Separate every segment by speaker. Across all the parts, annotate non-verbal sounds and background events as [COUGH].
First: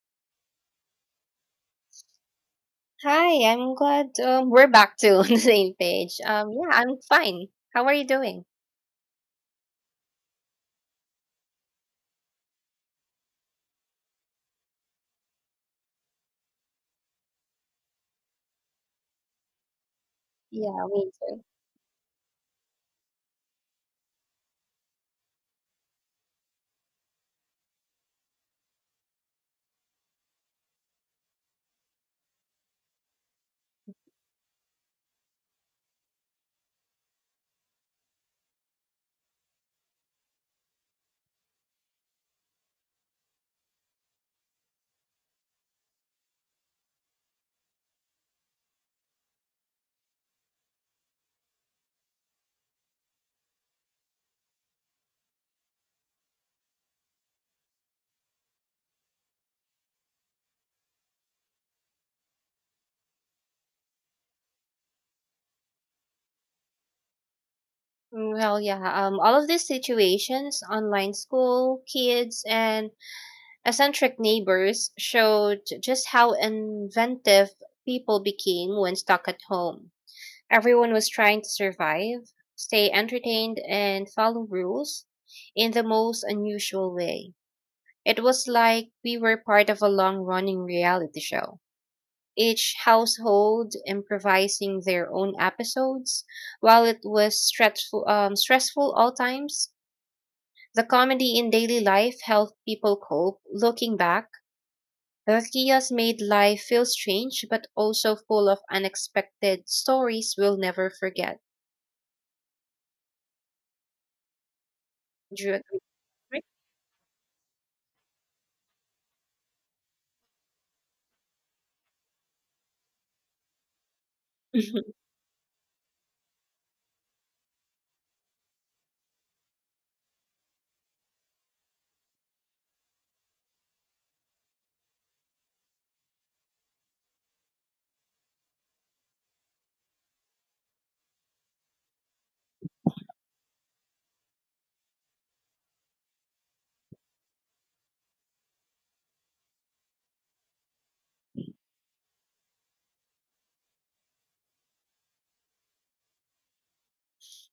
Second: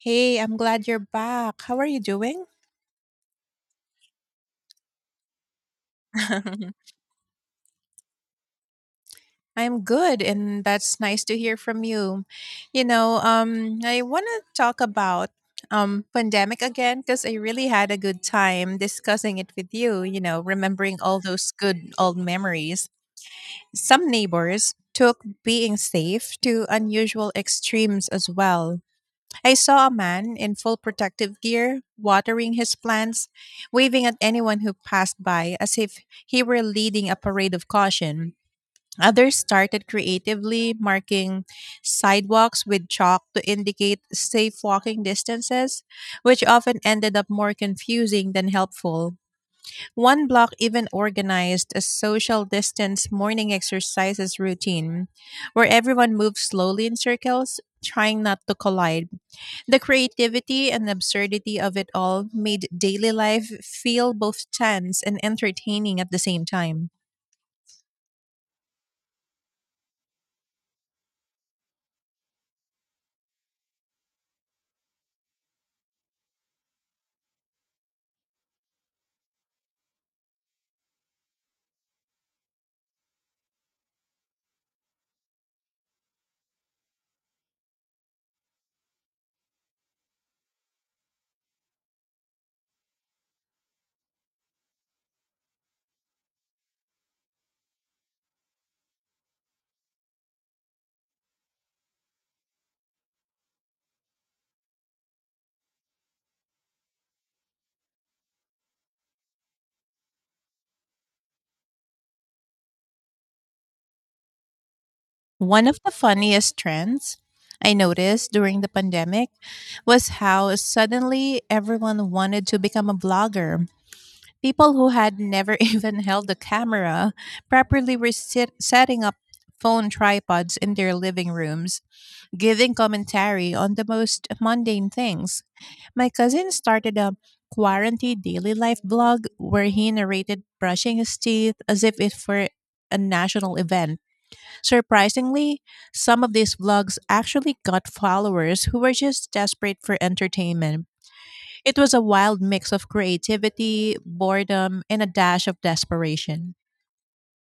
Speaker 1: Hey, I'm glad you're back. How are you doing?
Speaker 2: Hi, I'm glad we're back to [LAUGHS] on the same page. Yeah,
Speaker 1: [LAUGHS]
Speaker 2: I'm fine. How are you doing?
Speaker 1: I'm good, and that's nice to hear from you. I want to talk about pandemic again because I really had a good time discussing it with you. You know,
Speaker 2: Yeah,
Speaker 1: remembering
Speaker 2: me
Speaker 1: all
Speaker 2: too.
Speaker 1: those good old memories. Some neighbors took being safe to unusual extremes as well. I saw a man in full protective gear watering his plants, waving at anyone who passed by as if he were leading a parade of caution. Others started creatively marking sidewalks with chalk to indicate safe walking distances, which often ended up more confusing than helpful. One block even organized a social distance morning exercises routine where everyone moved slowly in circles, trying not to collide the creativity and absurdity of it all made daily life feel both tense and entertaining at the same time.
Speaker 2: Well, yeah, all of these situations, online school, kids, and eccentric neighbors showed just how inventive people became when stuck at home. Everyone was trying to survive, stay entertained, and follow rules in the most unusual way. It was like we were part of a long running reality show, each household improvising their own episodes. While it was stressful all times, the comedy in daily life helped people cope. Looking back, the chaos made life feel strange but also full of unexpected stories we'll never forget. Would you
Speaker 1: One of the
Speaker 2: agree?
Speaker 1: funniest trends I noticed during the pandemic was how suddenly everyone wanted to become a blogger. People who
Speaker 2: [LAUGHS]
Speaker 1: had never [LAUGHS] even held a camera properly were setting up phone tripods in their living rooms, giving commentary on the most mundane things. My cousin started a quarantine daily life blog where he narrated brushing his teeth as if it were a national event. Surprisingly, some of these vlogs actually got followers who were just desperate for entertainment it was a wild mix of creativity, boredom, and a dash of desperation.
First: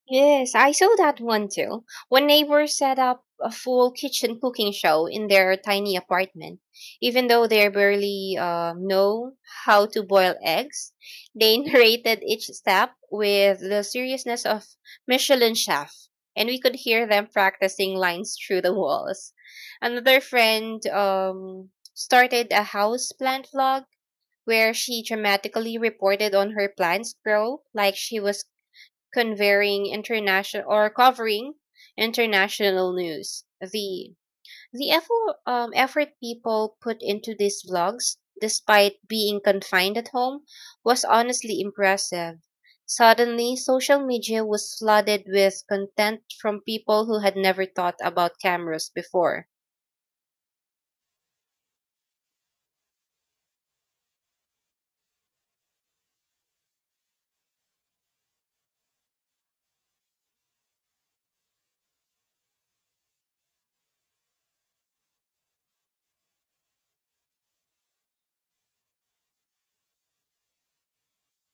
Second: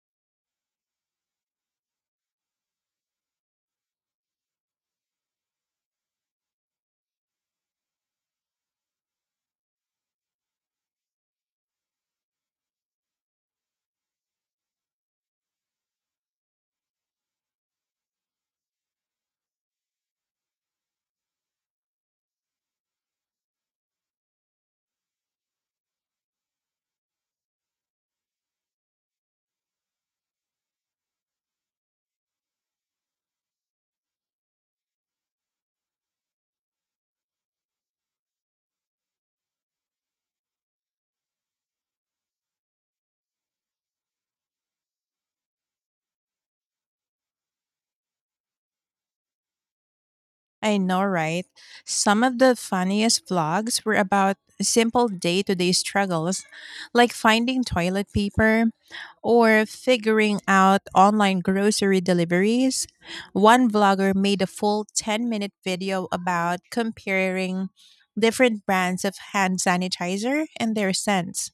Speaker 2: Yes, I saw that one too. One neighbor set up a full kitchen cooking show in their tiny apartment. Even though they barely know how to boil eggs, they [LAUGHS] narrated each step with the seriousness of Michelin chef, and we could hear them practicing lines through the walls. Another friend started a house plant vlog where she dramatically reported on her plants grow like she was conveying international or covering international news. The effort people put into these vlogs, despite being confined at home, was honestly impressive. Suddenly, social media was flooded with content from people who had never thought about cameras before.
Speaker 1: I know, right? Some of the funniest vlogs were about simple day to day struggles, like finding toilet paper or figuring out online grocery deliveries. One vlogger made a full 10-minute video about comparing different brands of hand sanitizer and their scents,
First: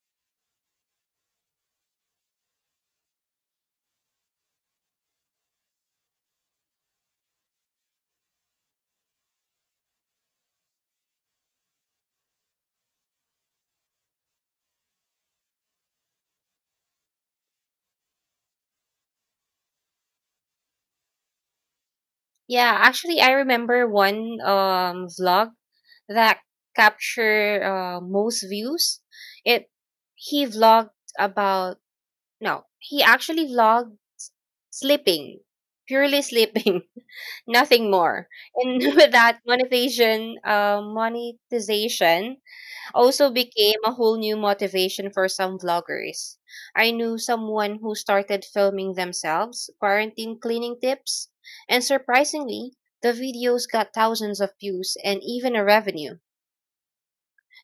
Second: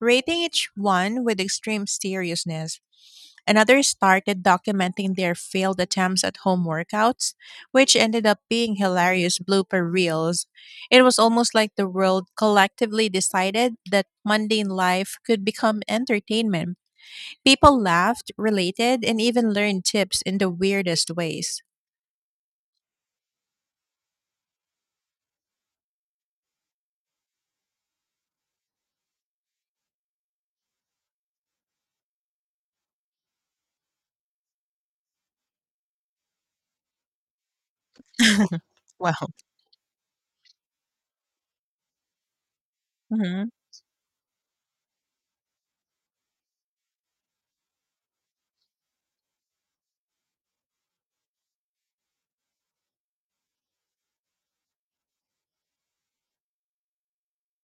Speaker 1: rating each one with extreme seriousness. And others started documenting their failed attempts at home workouts, which ended up being hilarious blooper reels. It was almost like the world collectively decided that mundane life could become entertainment. People laughed, related, and even learned tips in the weirdest ways.
Speaker 2: Yeah, actually, I remember one vlog that captured most views. It he vlogged about— no, he actually vlogged sleeping, purely sleeping, [LAUGHS] nothing more.
Speaker 1: [LAUGHS]
Speaker 2: And [LAUGHS]
Speaker 1: Wow.
Speaker 2: with that, monetization also
Speaker 1: Mhm.
Speaker 2: became a whole new motivation for some vloggers. I knew someone who started filming themselves, quarantine cleaning tips, and surprisingly, the videos got thousands of views and even a revenue.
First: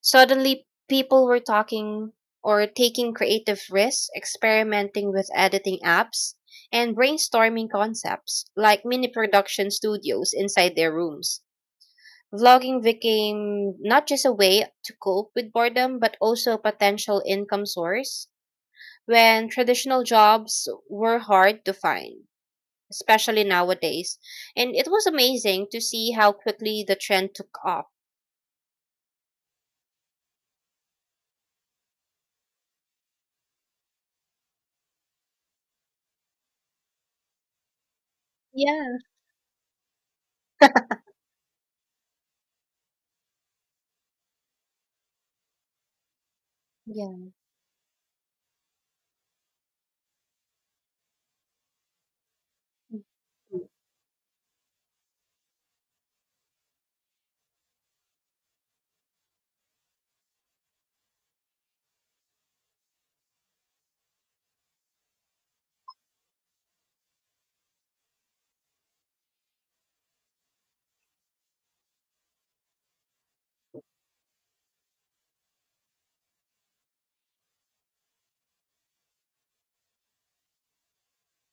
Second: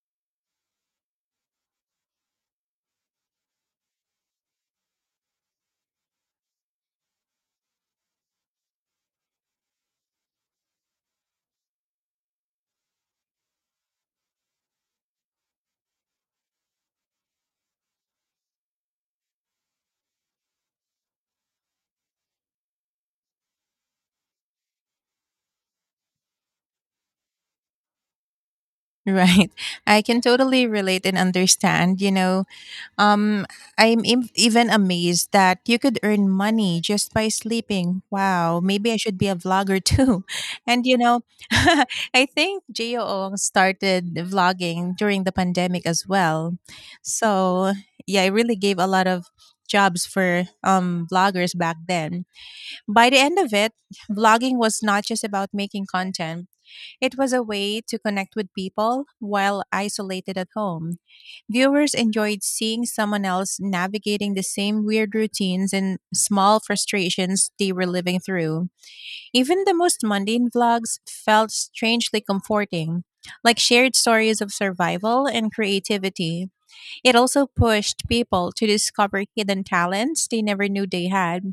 Speaker 2: Suddenly, people were talking or taking creative risks, experimenting with editing apps, and brainstorming concepts like mini production studios inside their rooms. Vlogging became not just a way to cope with boredom, but also a potential income source when traditional jobs were hard to find, especially nowadays. And it was amazing to see how quickly the trend took off.
Speaker 1: Right. I can totally relate and understand. Um, even amazed that you could earn money just by sleeping. Wow, maybe I
Speaker 2: Yeah.
Speaker 1: should be a vlogger too. [LAUGHS] And [LAUGHS] I think JOO started vlogging during the pandemic as well.
Speaker 2: Yeah.
Speaker 1: So yeah, it really gave a lot of jobs for vloggers back then. By the end of it, vlogging was not just about making content. It was a way to connect with people while isolated at home. Viewers enjoyed seeing someone else navigating the same weird routines and small frustrations they were living through. Even the most mundane vlogs felt strangely comforting, like shared stories of survival and creativity. It also pushed people to discover hidden talents they never knew they had.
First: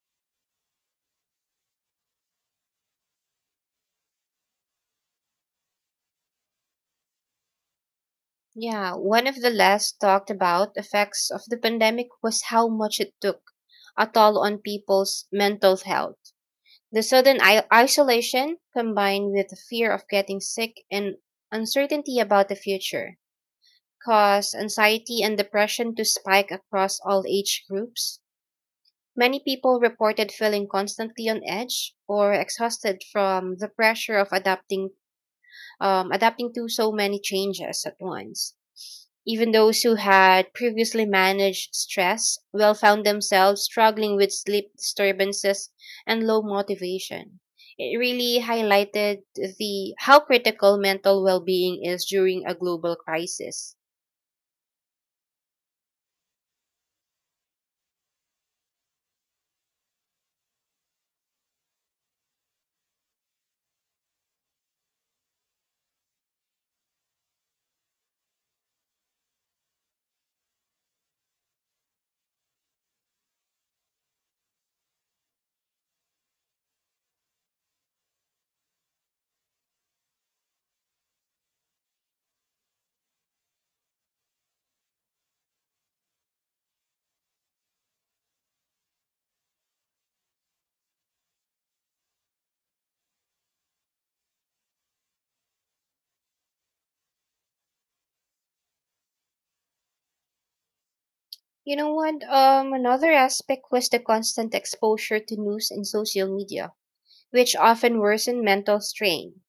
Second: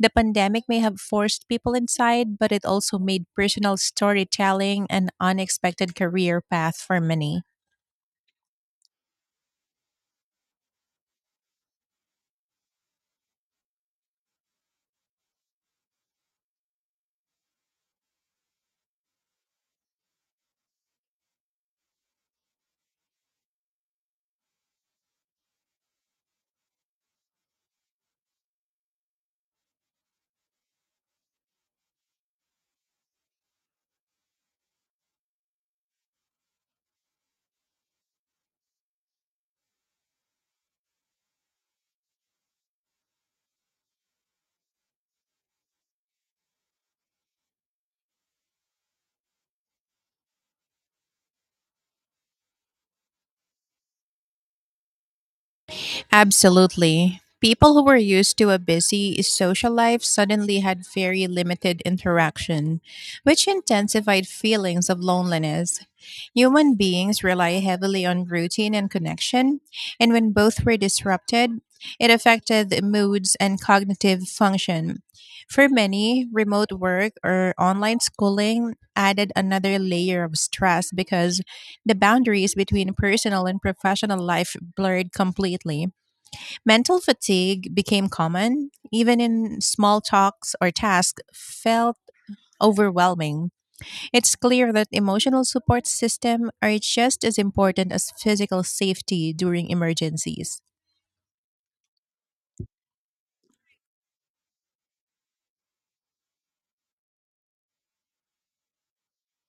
Speaker 1: The pandemic may have forced people inside, but it also made personal storytelling an unexpected career path for many.
Speaker 2: Yeah, one of the less talked about effects of the pandemic was how much it took a toll on people's mental health. The sudden isolation, combined with the fear of getting sick and uncertainty about the future, caused anxiety and depression to spike across all age groups. Many people reported feeling constantly on edge or exhausted from the pressure of adapting to so many changes at once. Even those who had previously managed stress well found themselves struggling with sleep disturbances and low motivation. It really highlighted the how critical mental well-being is during a global crisis.
Speaker 1: Absolutely. People who were used to a busy social life suddenly had very limited interaction, which intensified feelings of loneliness. Human beings rely heavily on routine and connection, and when both were disrupted, it affected the moods and cognitive function. For many, remote work or online schooling added another layer of stress because the boundaries between personal and professional life blurred completely. Mental fatigue became common, even in small talks or tasks felt overwhelming. It's clear that emotional support systems are just as important as physical safety during emergencies.
Speaker 2: You know what? Another aspect was the constant exposure to news and social media, which often worsen mental strain.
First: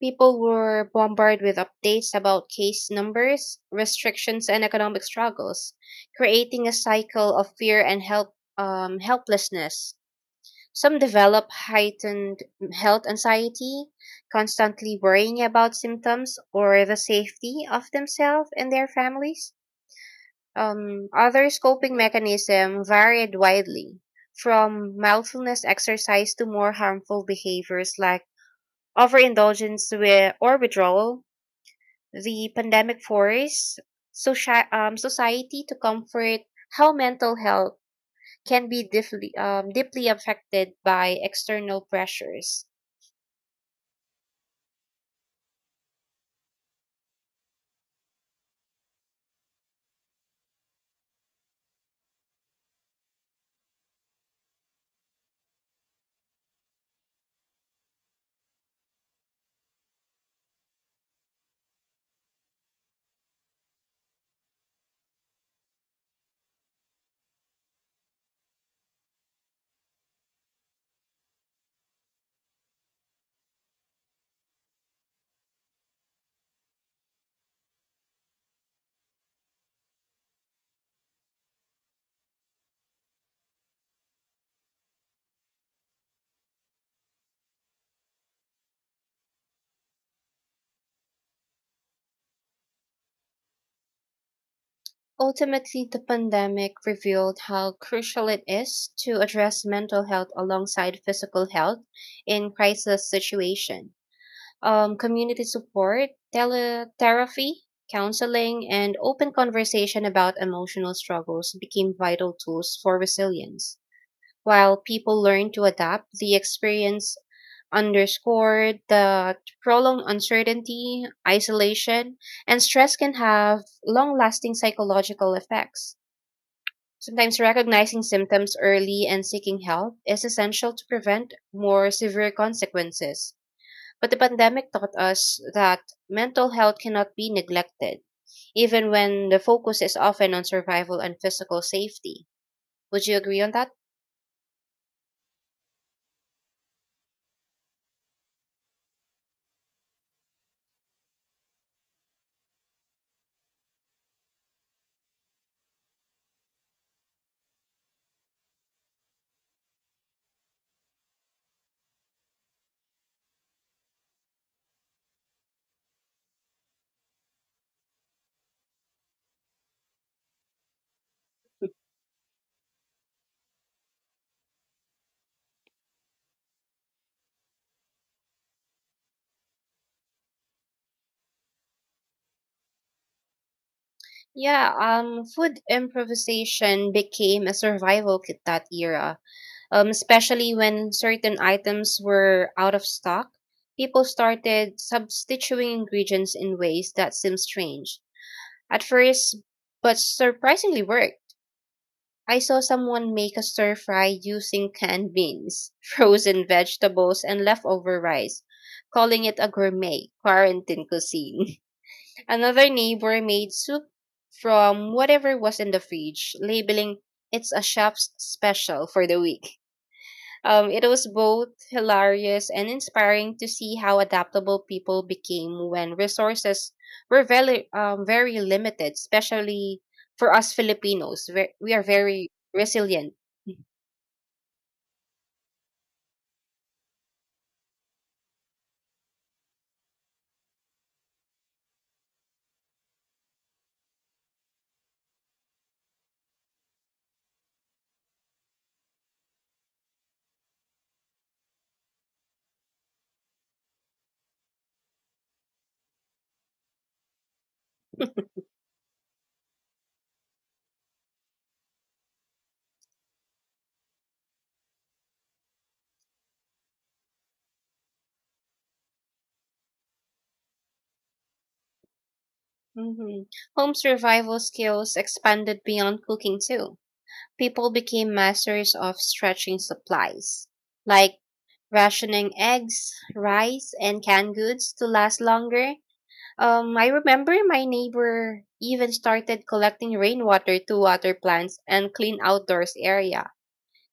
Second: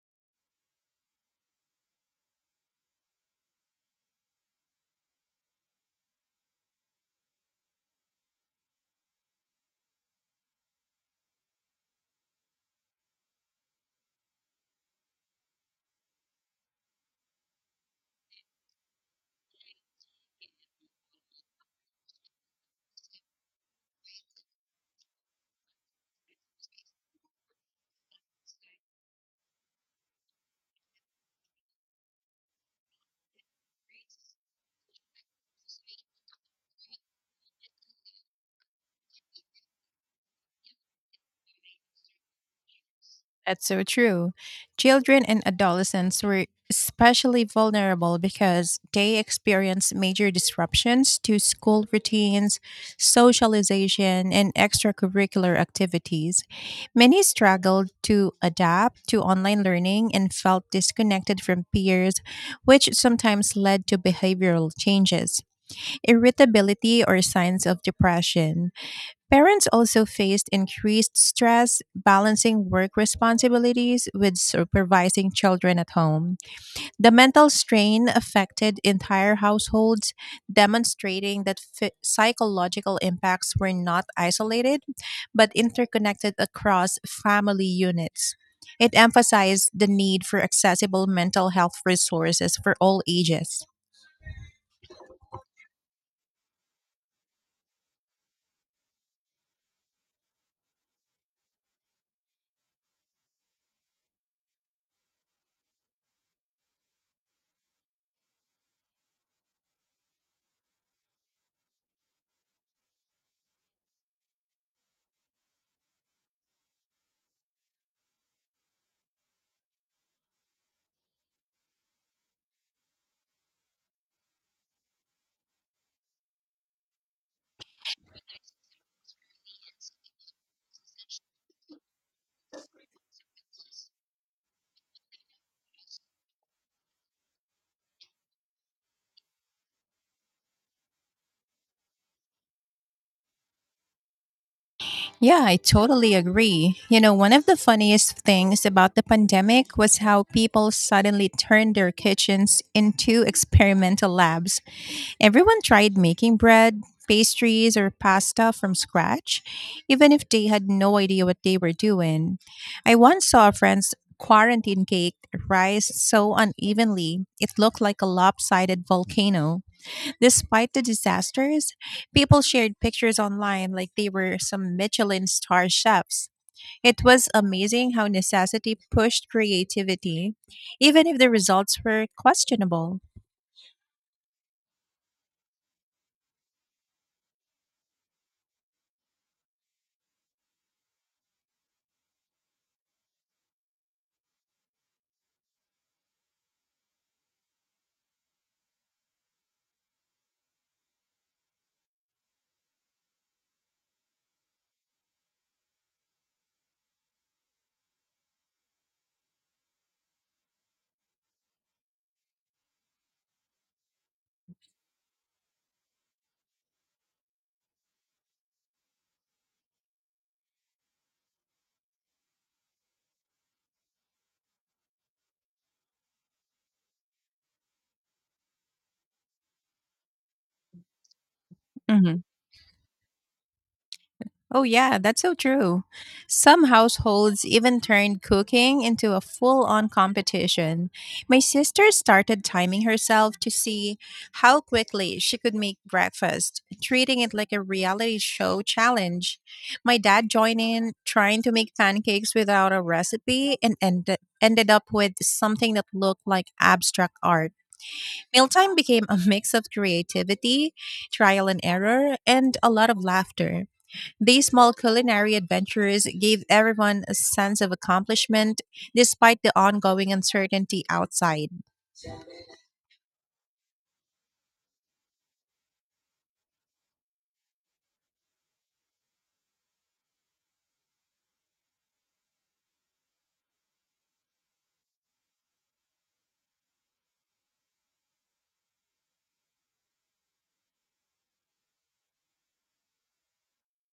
Speaker 2: People were bombarded with updates about case numbers, restrictions, and economic struggles, creating a cycle of fear and helplessness. Some develop heightened health anxiety, constantly worrying about symptoms or the safety of themselves and their families. Others' coping mechanism varied widely, from mindfulness exercise to more harmful behaviors like overindulgence with, or withdrawal. The pandemic forced society to comfort how mental health can be deeply affected by external pressures.
Speaker 1: That's so true. Children and adolescents were especially vulnerable because they experienced major disruptions to school routines, socialization, and extracurricular activities. Many struggled to adapt to online learning and felt disconnected from peers, which sometimes led to behavioral changes, irritability, or signs of depression. Parents also faced increased stress balancing work responsibilities with supervising children at home. The mental strain affected entire households, demonstrating that psychological impacts were not isolated but interconnected across family units. It emphasized the need for accessible mental health resources for all ages.
Speaker 2: Ultimately, the pandemic revealed how crucial it is to address mental health alongside physical health in crisis situation. Community support, teletherapy, counseling, and open conversation about emotional struggles became vital tools for resilience. While people learn to adapt, the experience underscored that prolonged uncertainty, isolation, and stress can have long lasting psychological effects. Sometimes recognizing symptoms early and seeking help is essential to prevent more severe consequences. But the pandemic taught us that mental health cannot be neglected, even when the focus is often on survival and physical safety. Would you agree on that?
Speaker 1: Yeah, I totally agree. You know, one of the funniest things about the pandemic was how people suddenly turned their kitchens into experimental labs. Everyone tried making bread, pastries, or pasta from scratch, even if they had no idea what they were doing. I once saw a friend's quarantine cake rise so unevenly, it looked like a lopsided volcano. Despite the disasters, people shared pictures online like they were some Michelin star chefs. It was amazing how necessity pushed creativity, even if the results were questionable.
Speaker 2: Yeah, food improvisation became a survival kit that era, especially when certain items were out of stock. People started substituting ingredients in ways that seemed strange at first, but surprisingly worked. I saw someone make a stir fry using canned beans, [LAUGHS] frozen vegetables, and leftover rice, calling it a gourmet quarantine cuisine. [LAUGHS] Another neighbor made soup from whatever was in the fridge, labeling it's a chef's special for the week. It was both hilarious and inspiring to see how adaptable people became when resources were very limited, especially for us Filipinos. We are very resilient.
Speaker 1: Oh, yeah, that's so true. Some households even turned cooking into a full on competition. My sister started timing herself to see how quickly she could make breakfast, treating it like a reality show challenge. My dad joined in, trying to make pancakes without a recipe, and ended up with something that looked like abstract art. Mealtime became a mix of creativity, trial and error, and a lot of laughter. These small culinary adventures gave everyone a sense of accomplishment despite the ongoing uncertainty outside.
Speaker 2: Hmm. Home survival skills expanded beyond cooking too. People became masters of stretching supplies, like rationing eggs, rice, and canned goods to last longer. I remember my neighbor even started collecting rainwater to water plants and clean outdoors area,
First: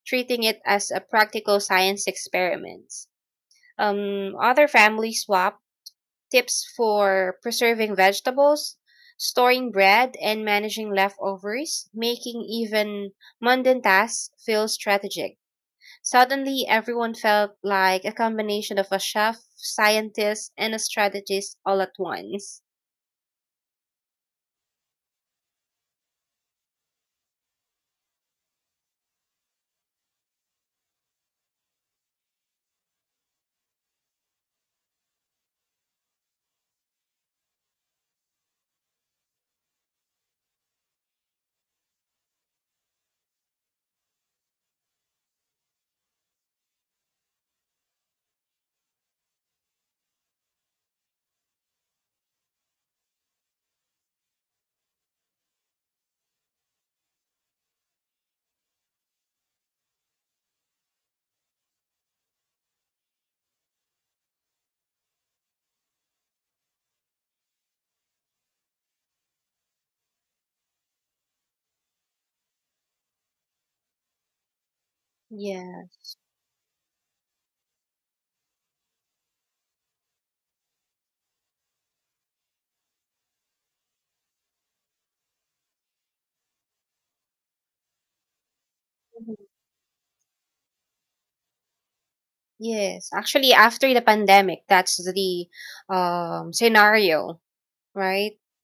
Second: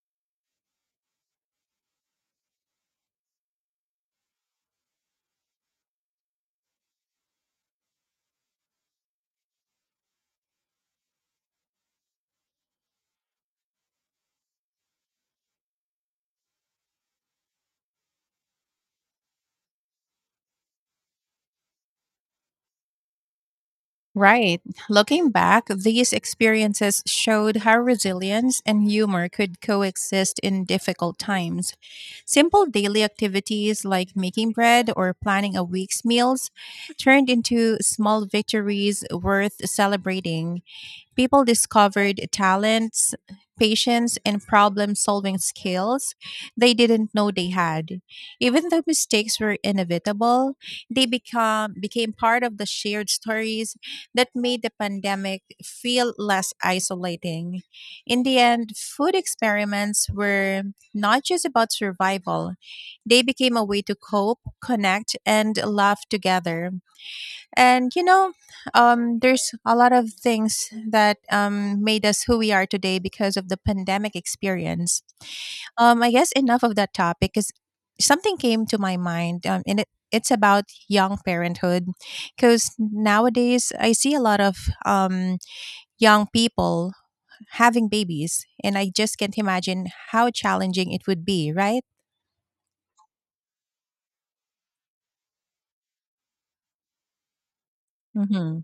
Speaker 2: treating it as a practical science experiment. Other families swap tips for preserving vegetables, storing bread, and managing leftovers, making even mundane tasks feel strategic. Suddenly, everyone felt like a combination of a chef, scientist, and a strategist all at once.
Speaker 1: Right. Looking back, these experiences showed how resilience and humor could coexist in difficult times. Simple daily activities like making bread or planning a week's meals turned into small victories worth celebrating. People discovered talents, patience, and problem solving skills they didn't know they had. Even though mistakes were inevitable, became part of the shared stories that made the pandemic feel less isolating. In the end, food experiments were not just about survival, they became a way to cope, connect, and laugh together. And there's a lot of things that made us who we are today because of the pandemic experience.
Speaker 2: Yeah.
Speaker 1: I guess enough of that topic because something came to my mind, and it's about young parenthood. Because nowadays, I see a lot of um, young people having babies, and I just
Speaker 2: Mhm.
Speaker 1: can't imagine how challenging it would be, right?
Speaker 2: Yes. Actually, after the pandemic, that's the scenario, right?
Speaker 1: Mm-hmm.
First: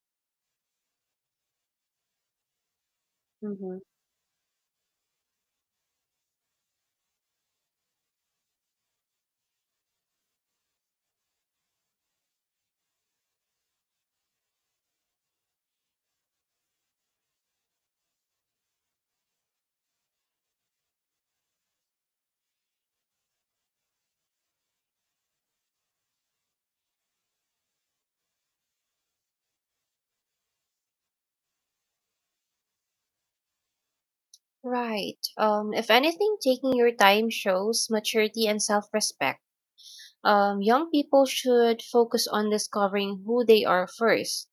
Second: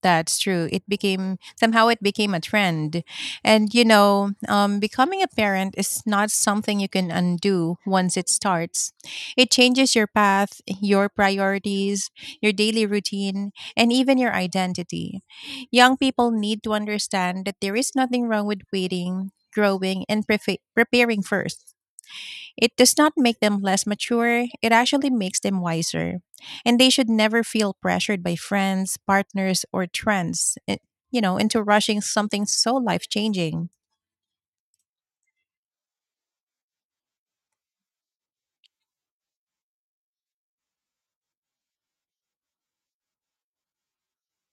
Speaker 1: That's true. It became somehow it became a trend. And
Speaker 2: Mm-hmm.
Speaker 1: becoming a parent is not something you can undo once it starts. It changes your path, your priorities, your daily routine, and even your identity. Young people need to understand that there is nothing wrong with waiting, growing, and preparing first. It does not make them less mature, it actually makes them wiser. And they should never feel pressured by friends, partners, or trends, into rushing something so life changing.
Speaker 2: Right. If anything, taking your time shows maturity and self respect. Young people should focus on discovering who they are first,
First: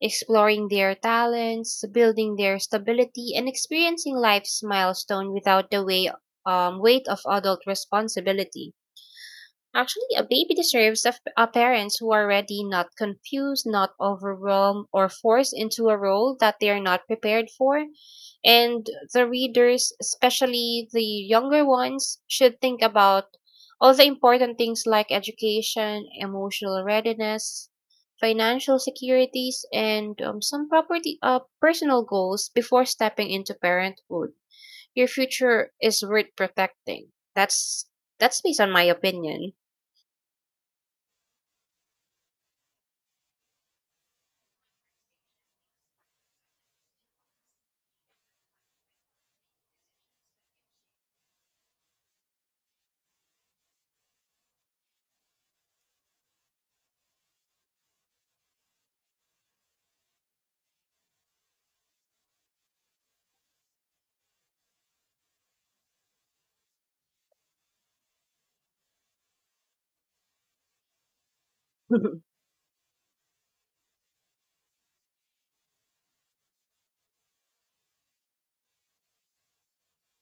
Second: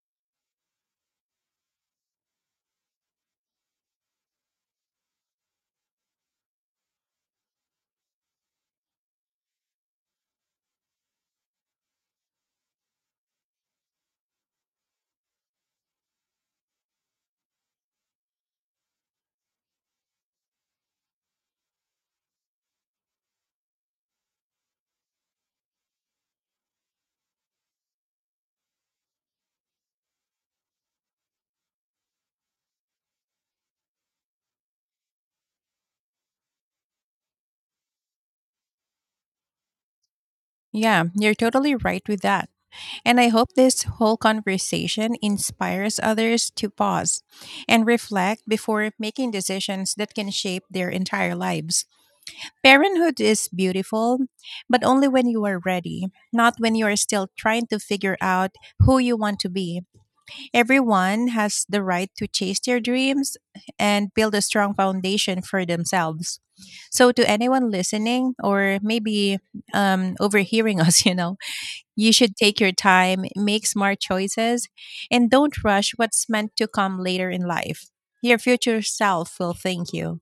Speaker 2: exploring their talents, building their stability, and experiencing life's milestone without the weight of adult responsibility. Actually, a baby deserves a parents who are ready, not confused, not overwhelmed, or forced into a role that they are not prepared for. And the readers, especially the younger ones, should think about all the important things like education, emotional readiness, financial securities, and personal goals before stepping into parenthood. Your future is worth protecting. That's based on my opinion.
Speaker 1: Yeah, you're totally right with that. And I hope this whole conversation inspires others to pause and reflect before making decisions that can shape their entire lives. Parenthood is beautiful, but only when you are ready, not when you are still trying to figure out who you want to be. Everyone has the right to chase their dreams and build a strong foundation for themselves. So, to anyone listening or maybe overhearing us, [LAUGHS] you should
Speaker 2: [LAUGHS]
Speaker 1: take your time, make smart choices, and don't rush what's meant to come later in life. Your future self will thank you.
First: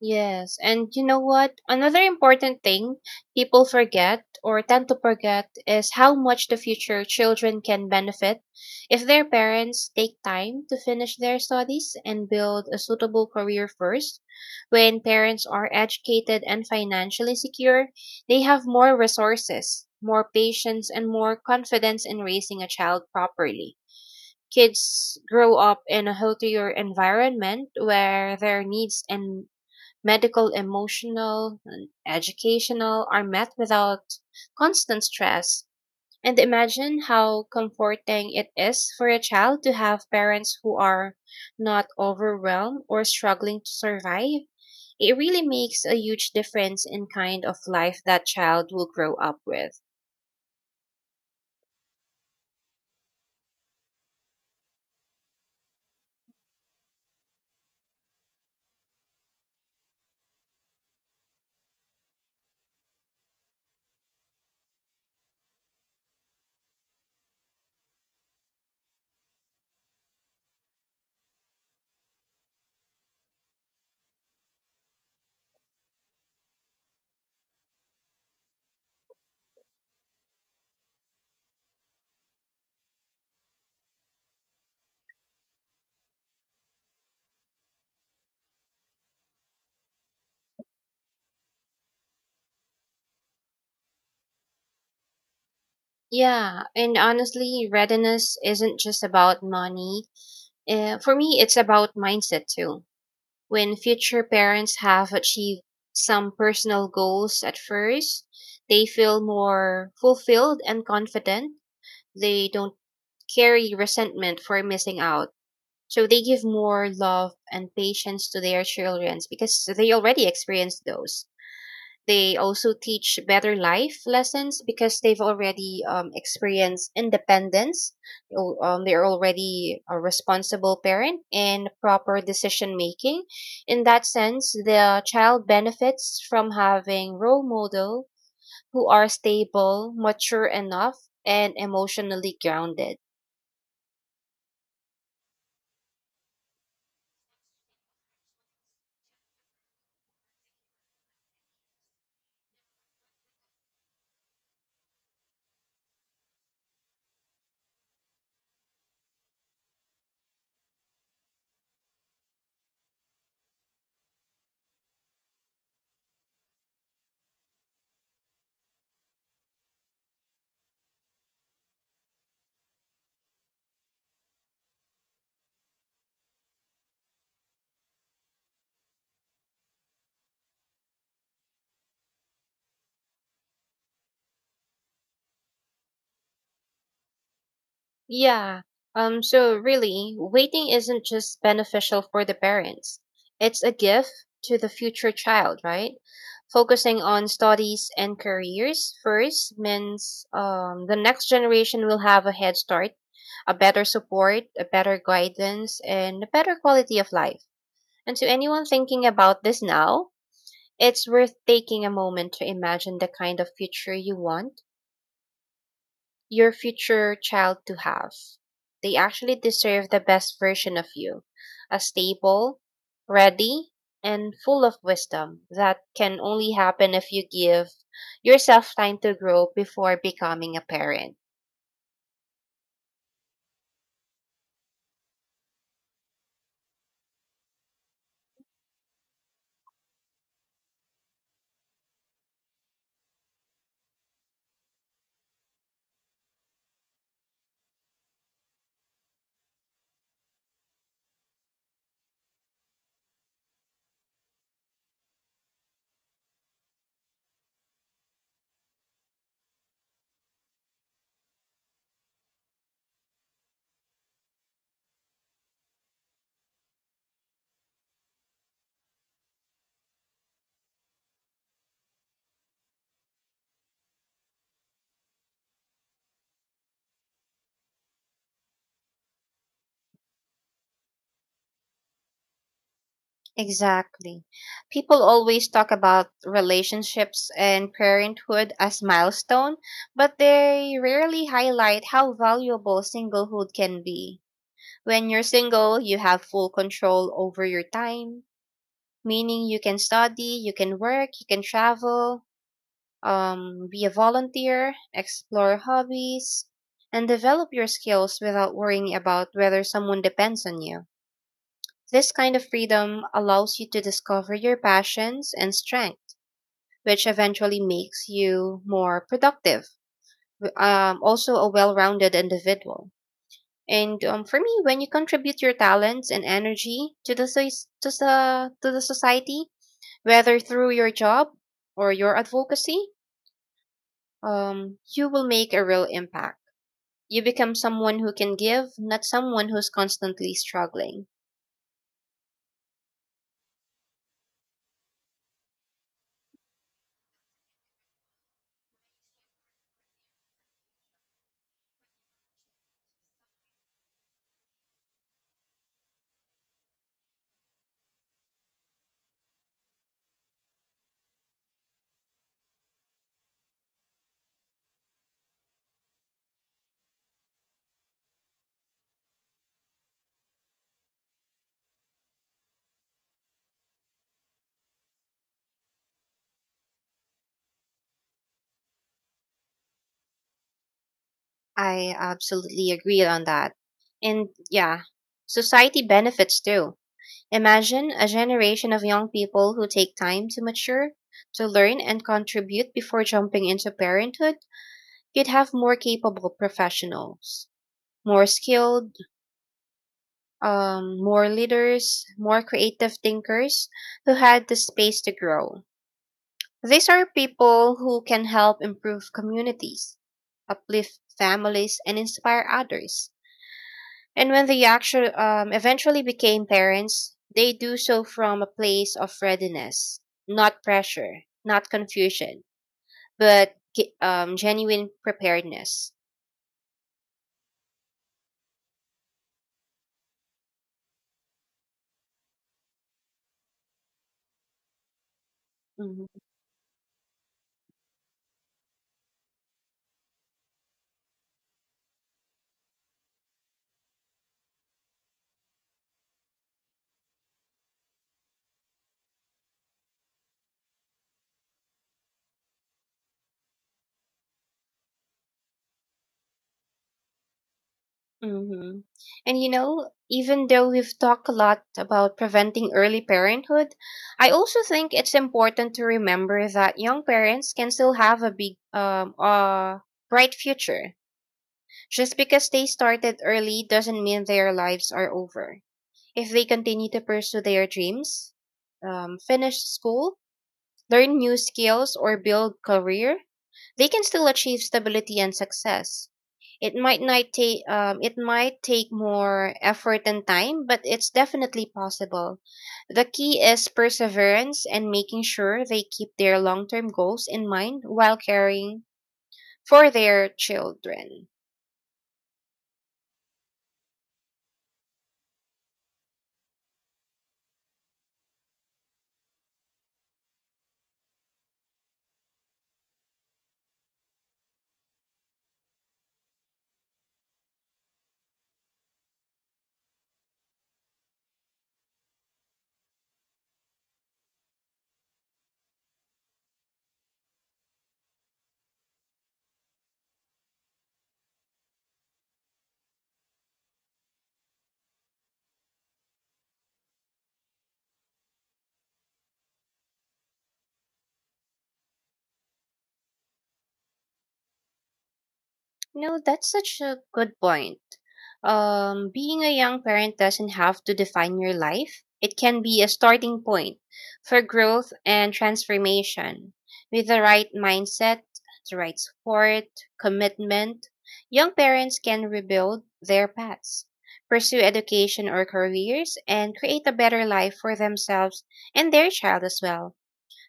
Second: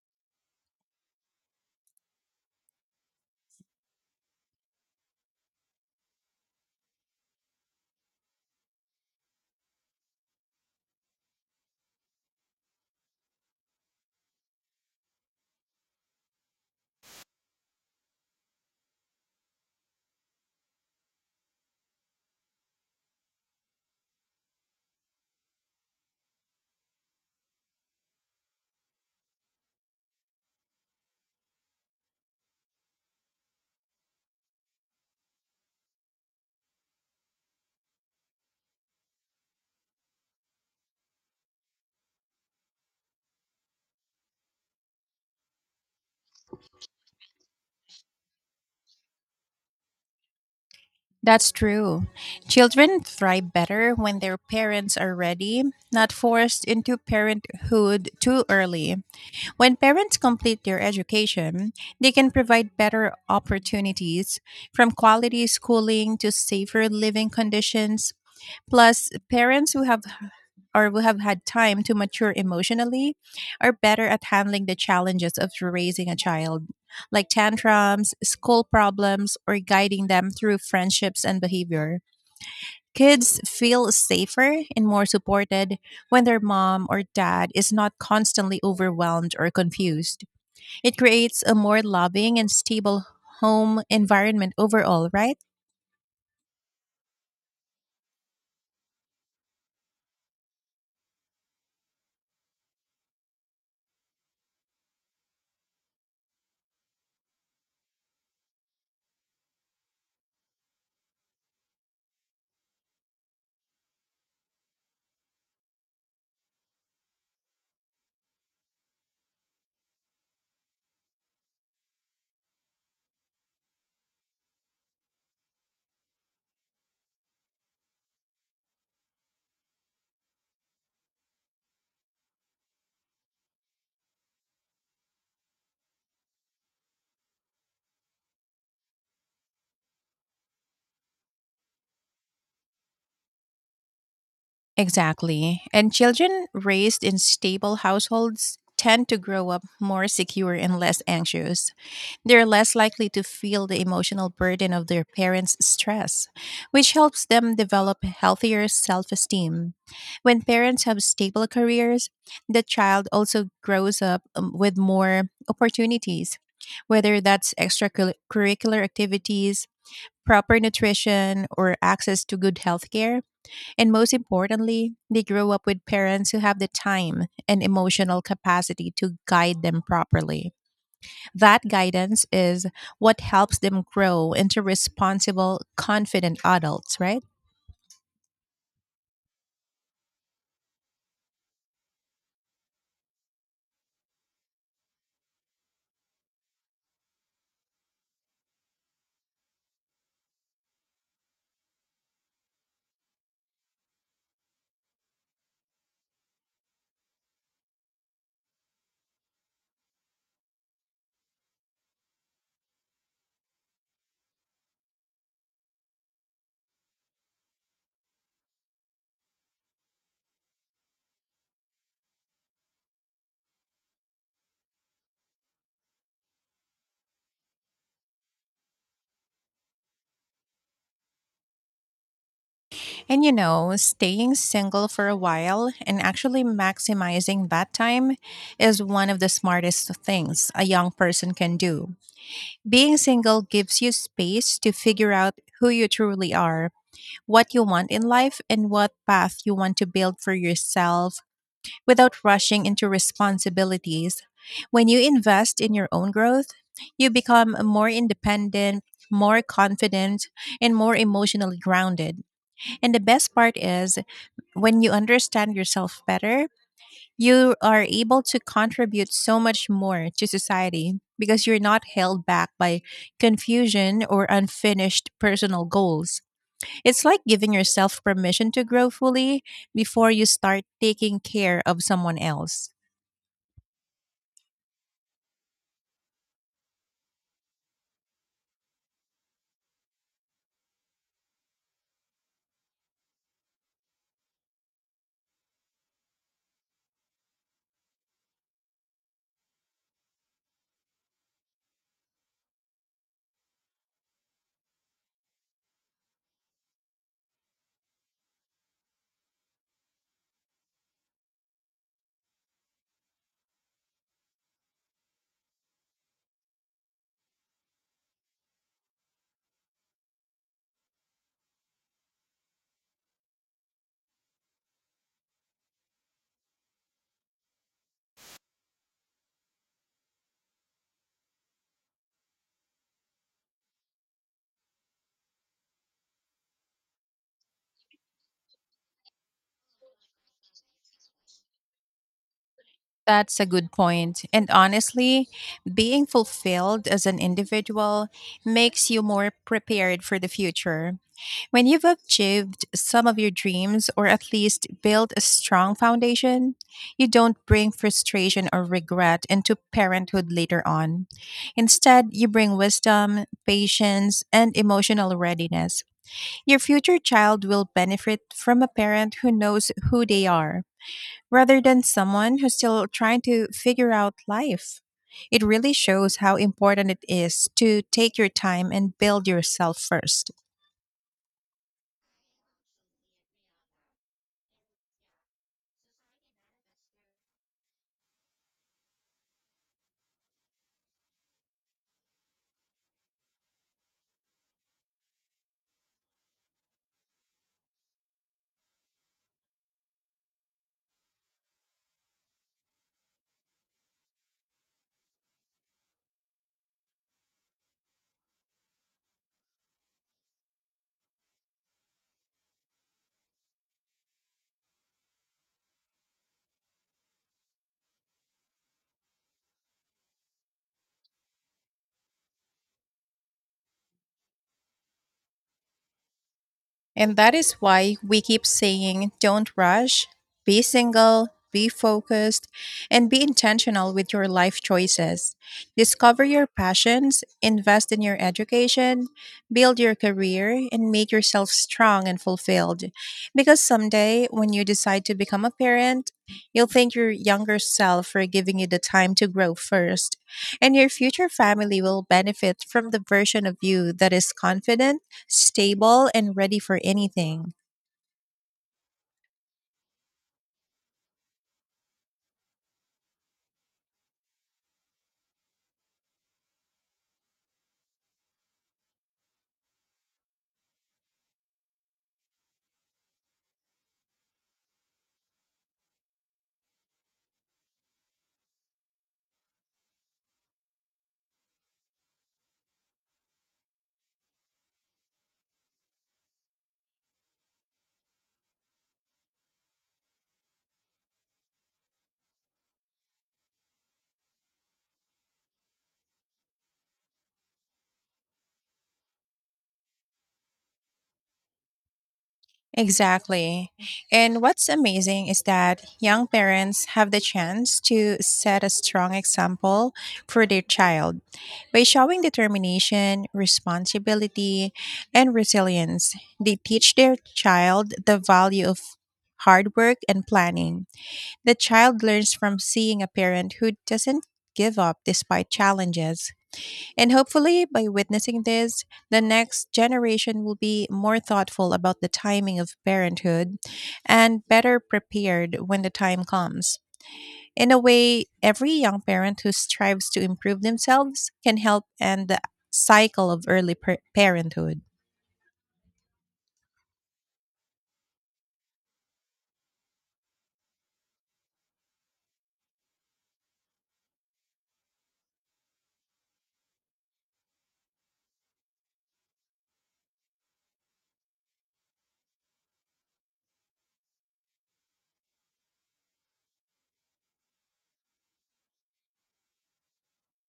Speaker 2: Yes, and you know what? Another important thing people forget or tend to forget is how much the future children can benefit if their parents take time to finish their studies and build a suitable career first. When parents are educated and financially secure, they have more resources, more patience, and more confidence in raising a child properly. Kids grow up in a healthier environment where their needs and medical, emotional, and educational are met without constant stress. And imagine how comforting it is for a child to have parents who are not overwhelmed or struggling to survive. It really makes a huge difference in kind of life that child will grow up with.
Speaker 1: That's true. Children thrive better when their parents are ready, not forced into parenthood too early. When parents complete their education, they can provide better opportunities from quality schooling to safer living conditions. Plus, parents who have or who have had time to mature emotionally are better at handling the challenges of raising a child, like tantrums, school problems, or guiding them through friendships and behavior. Kids feel safer and more supported when their mom or dad is not constantly overwhelmed or confused. It creates a more loving and stable home environment overall, right?
Speaker 2: Yeah, and honestly, readiness isn't just about money. For me, it's about mindset too. When future parents have achieved some personal goals at first, they feel more fulfilled and confident. They don't carry resentment for missing out. So they give more love and patience to their children because they already experienced those. They also teach better life lessons because they've already experienced independence. Oh, they're already a responsible parent and proper decision making. In that sense, the child benefits from having role model who are stable, mature enough, and emotionally grounded.
Speaker 1: Exactly. And children raised in stable households tend to grow up more secure and less anxious. They're less likely to feel the emotional burden of their parents' stress, which helps them develop healthier self esteem. When parents have stable careers, the child also grows up with more opportunities, whether that's extracurricular activities, proper nutrition, or access to good health care. And most importantly, they grow up with parents who have the time and emotional capacity to guide them properly. That guidance is what helps them grow into responsible, confident adults, right?
Speaker 2: Yeah. So really, waiting isn't just beneficial for the parents. It's a gift to the future child, right? Focusing on studies and careers first means the next generation will have a head start, a better support, a better guidance, and a better quality of life. And to anyone thinking about this now, it's worth taking a moment to imagine the kind of future you want your future child to have. They actually deserve the best version of you, a stable, ready, and full of wisdom that can only happen if you give yourself time to grow before becoming a parent.
Speaker 1: And staying single for a while and actually maximizing that time is one of the smartest things a young person can do. Being single gives you space to figure out who you truly are what you want in life and what path you want to build for yourself without rushing into responsibilities. When you invest in your own growth, you become more independent, more confident, and more emotionally grounded. And the best part is when you understand yourself better, you are able to contribute so much more to society because you're not held back by confusion or unfinished personal goals. It's like giving yourself permission to grow fully before you start taking care of someone else.
Speaker 2: Exactly. People always talk about relationships and parenthood as milestone, but they rarely highlight how valuable singlehood can be. When you're single, you have full control over your time, meaning you can study, you can work, you can travel, be a volunteer, explore hobbies, and develop your skills without worrying about whether someone depends on you. This kind of freedom allows you to discover your passions and strengths, which eventually makes you more productive, also a well rounded individual. And for me, when you contribute your talents and energy to the, soc- to the society, whether through your job or your advocacy, you will make a real impact. You become someone who can give, not someone who's constantly struggling.
Speaker 1: That's a good point. And honestly, being fulfilled as an individual makes you more prepared for the future. When you've achieved some of your dreams, or at least built a strong foundation, you don't bring frustration or regret into parenthood later on. Instead, you bring wisdom, patience, and emotional readiness. Your future child will benefit from a parent who knows who they are, rather than someone who's still trying to figure out life. It really shows how important it is to take your time and build yourself first.
Speaker 2: I absolutely agree on that. And yeah, society benefits too. Imagine a generation of young people who take time to mature, to learn and contribute before jumping into parenthood, you'd have more capable professionals, more skilled, more leaders, more creative thinkers who had the space to grow. These are people who can help improve communities, uplift families, and inspire others. And when they actually eventually became parents, they do so from a place of readiness, not pressure, not confusion, but genuine preparedness.
Speaker 1: And that is why we keep saying don't rush, be single, be focused, and be intentional with your life choices. Discover
Speaker 2: Hmm.
Speaker 1: your passions, invest in your education, build your career, and make yourself strong and fulfilled. Because someday, when you decide to become a parent, you'll thank your younger self for giving you the time to grow first. And your future family will benefit from the version of you that is confident, stable, and ready for anything.
Speaker 2: Hmm. And you know, even though we've talked a lot about preventing early parenthood, I also think it's important to remember that young parents can still have a bright future. Just because they started early doesn't mean their lives are over. If they continue to pursue their dreams, finish school, learn new skills, or build career, they can still achieve stability and success. It might not take It might take more effort and time, but it's definitely possible. The key is perseverance and making sure they keep their long term goals in mind while caring for their children.
Speaker 1: Exactly. And what's amazing is that young parents have the chance to set a strong example for their child by showing determination, responsibility, and resilience. They teach their child the value of hard work and planning. The child learns from seeing a parent who doesn't give up despite challenges. And hopefully, by witnessing this, the next generation will be more thoughtful about the timing of parenthood and better prepared when the time comes. In a way, every young parent who strives to improve themselves can help end the cycle of parenthood.
Speaker 2: No, that's such a good point. Being a young parent doesn't have to define your life. It can be a starting point for growth and transformation. With the right mindset, the right support, commitment, young parents can rebuild their paths, pursue education or careers, and create a better life for themselves and their child as well.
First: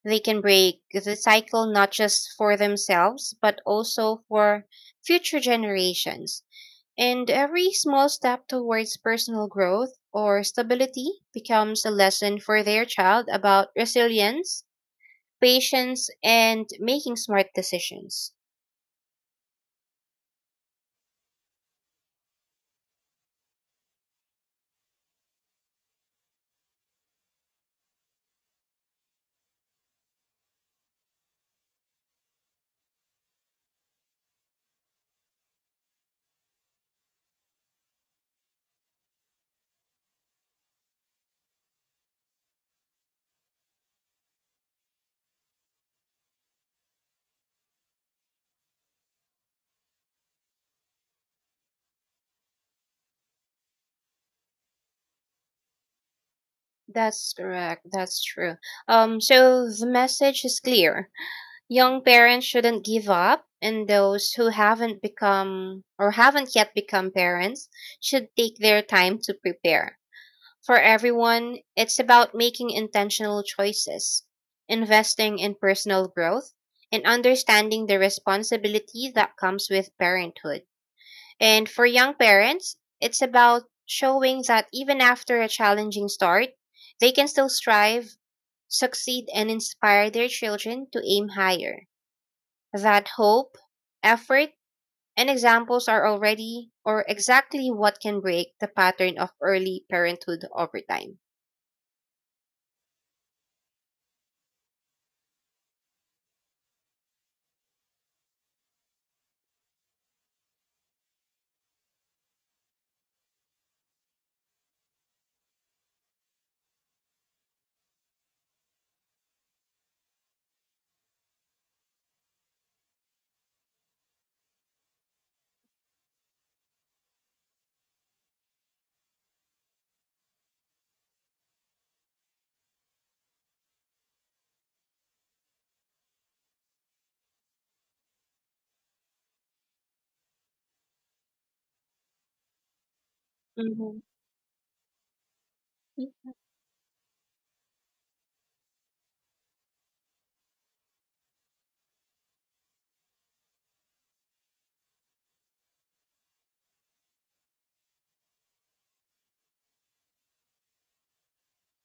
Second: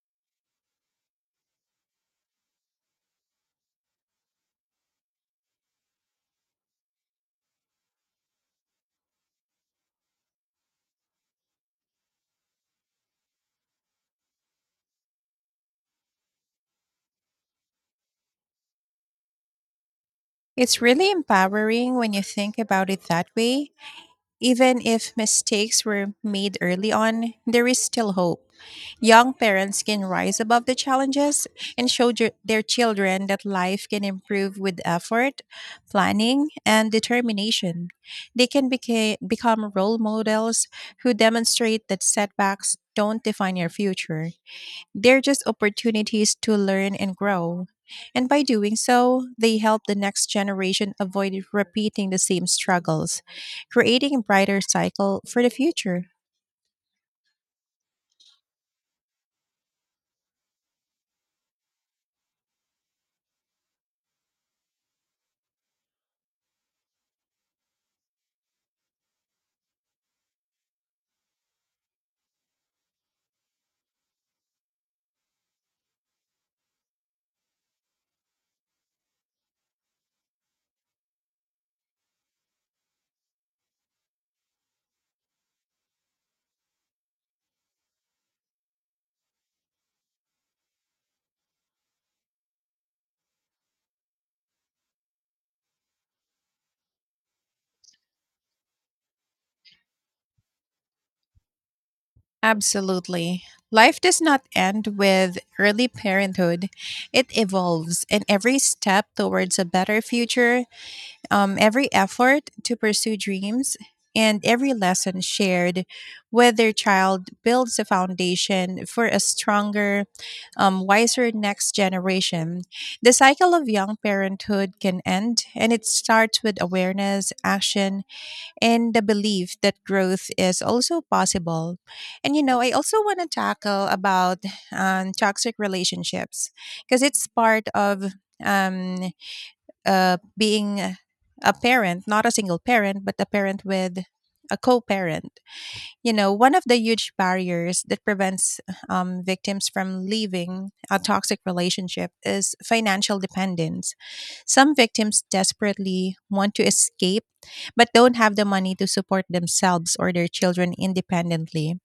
Speaker 2: They can break the cycle not just for themselves, but also for future generations. And every small step towards personal growth or stability becomes a lesson for their child about resilience, patience, and making smart decisions.
Speaker 1: It's really empowering when you think about it that way. Even if mistakes were made early on, there is still hope. Young parents can rise above the challenges and show their children that life can improve with effort, planning, and determination. They can become role models who demonstrate that setbacks don't define your future. They're just opportunities to learn and grow. And by doing so, they help the next generation avoid repeating the same struggles, creating a brighter cycle for the future.
Speaker 2: That's correct. That's true. So the message is clear. Young parents shouldn't give up, and those who haven't become or haven't yet become parents should take their time to prepare. For everyone, it's about making intentional choices, investing in personal growth, and understanding the responsibility that comes with parenthood. And for young parents, it's about showing that even after a challenging start, they can still strive, succeed, and inspire their children to aim higher. That hope, effort, and examples are already or exactly what can break the pattern of early parenthood over time.
Speaker 1: Absolutely. Life does not end with early parenthood. It evolves, and every step towards a better future, every effort to pursue dreams, and every lesson shared with their child builds a foundation for a stronger, wiser next generation. The cycle of young parenthood can end, and it starts with awareness, action, and the belief that growth is also possible. And you know, I also want to tackle about toxic relationships because it's part of um being a parent, not a single parent, but a parent
Speaker 2: Mhm.
Speaker 1: with a co parent. You know, one of the huge barriers that prevents victims from leaving a toxic relationship is financial dependence. Some victims desperately want to escape, but don't have the money to support themselves or their children independently.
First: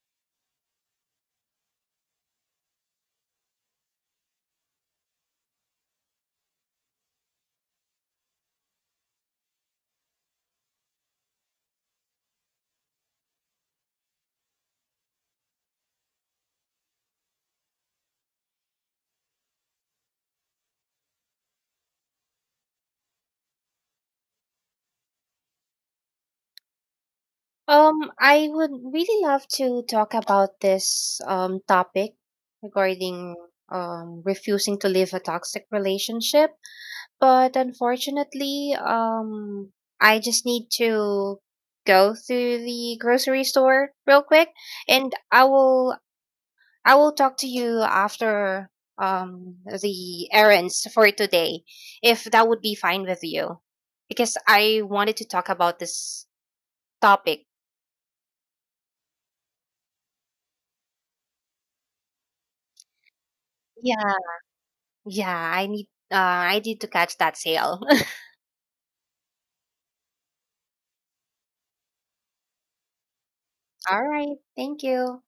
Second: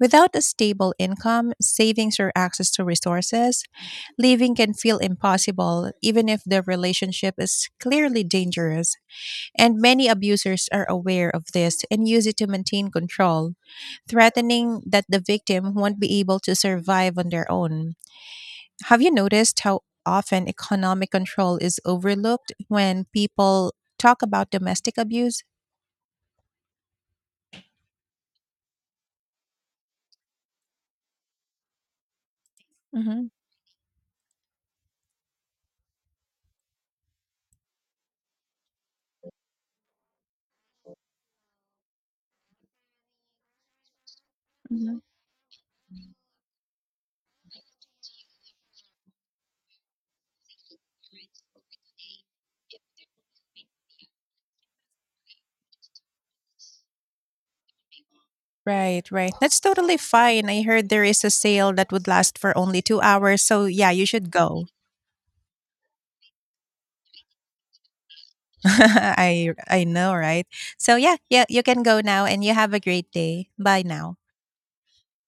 Speaker 1: Without a stable income, savings, or access to resources, living can feel impossible, even if the relationship is clearly dangerous. And many abusers are aware of this and use it to maintain control, threatening that the victim won't be able to survive on their own. Have you noticed how often economic control is overlooked when people talk about domestic abuse?
Speaker 2: I would really love to talk about this topic
Speaker 1: hmm
Speaker 2: regarding refusing to leave a toxic relationship. But unfortunately, I just need to go to the grocery store real quick, and I will talk to you after the errands for today, if that would be fine with you, because I wanted to talk about this topic.
Speaker 1: Right, right. That's totally fine. I heard there is a sale that would last for only 2 hours. So yeah, you
Speaker 2: Yeah,
Speaker 1: should go.
Speaker 2: yeah, I need to catch that sale.
Speaker 1: [LAUGHS] I know, right? So yeah, yeah, you can go now and you have a great day. Bye
Speaker 2: [LAUGHS] All
Speaker 1: now.
Speaker 2: right, thank you.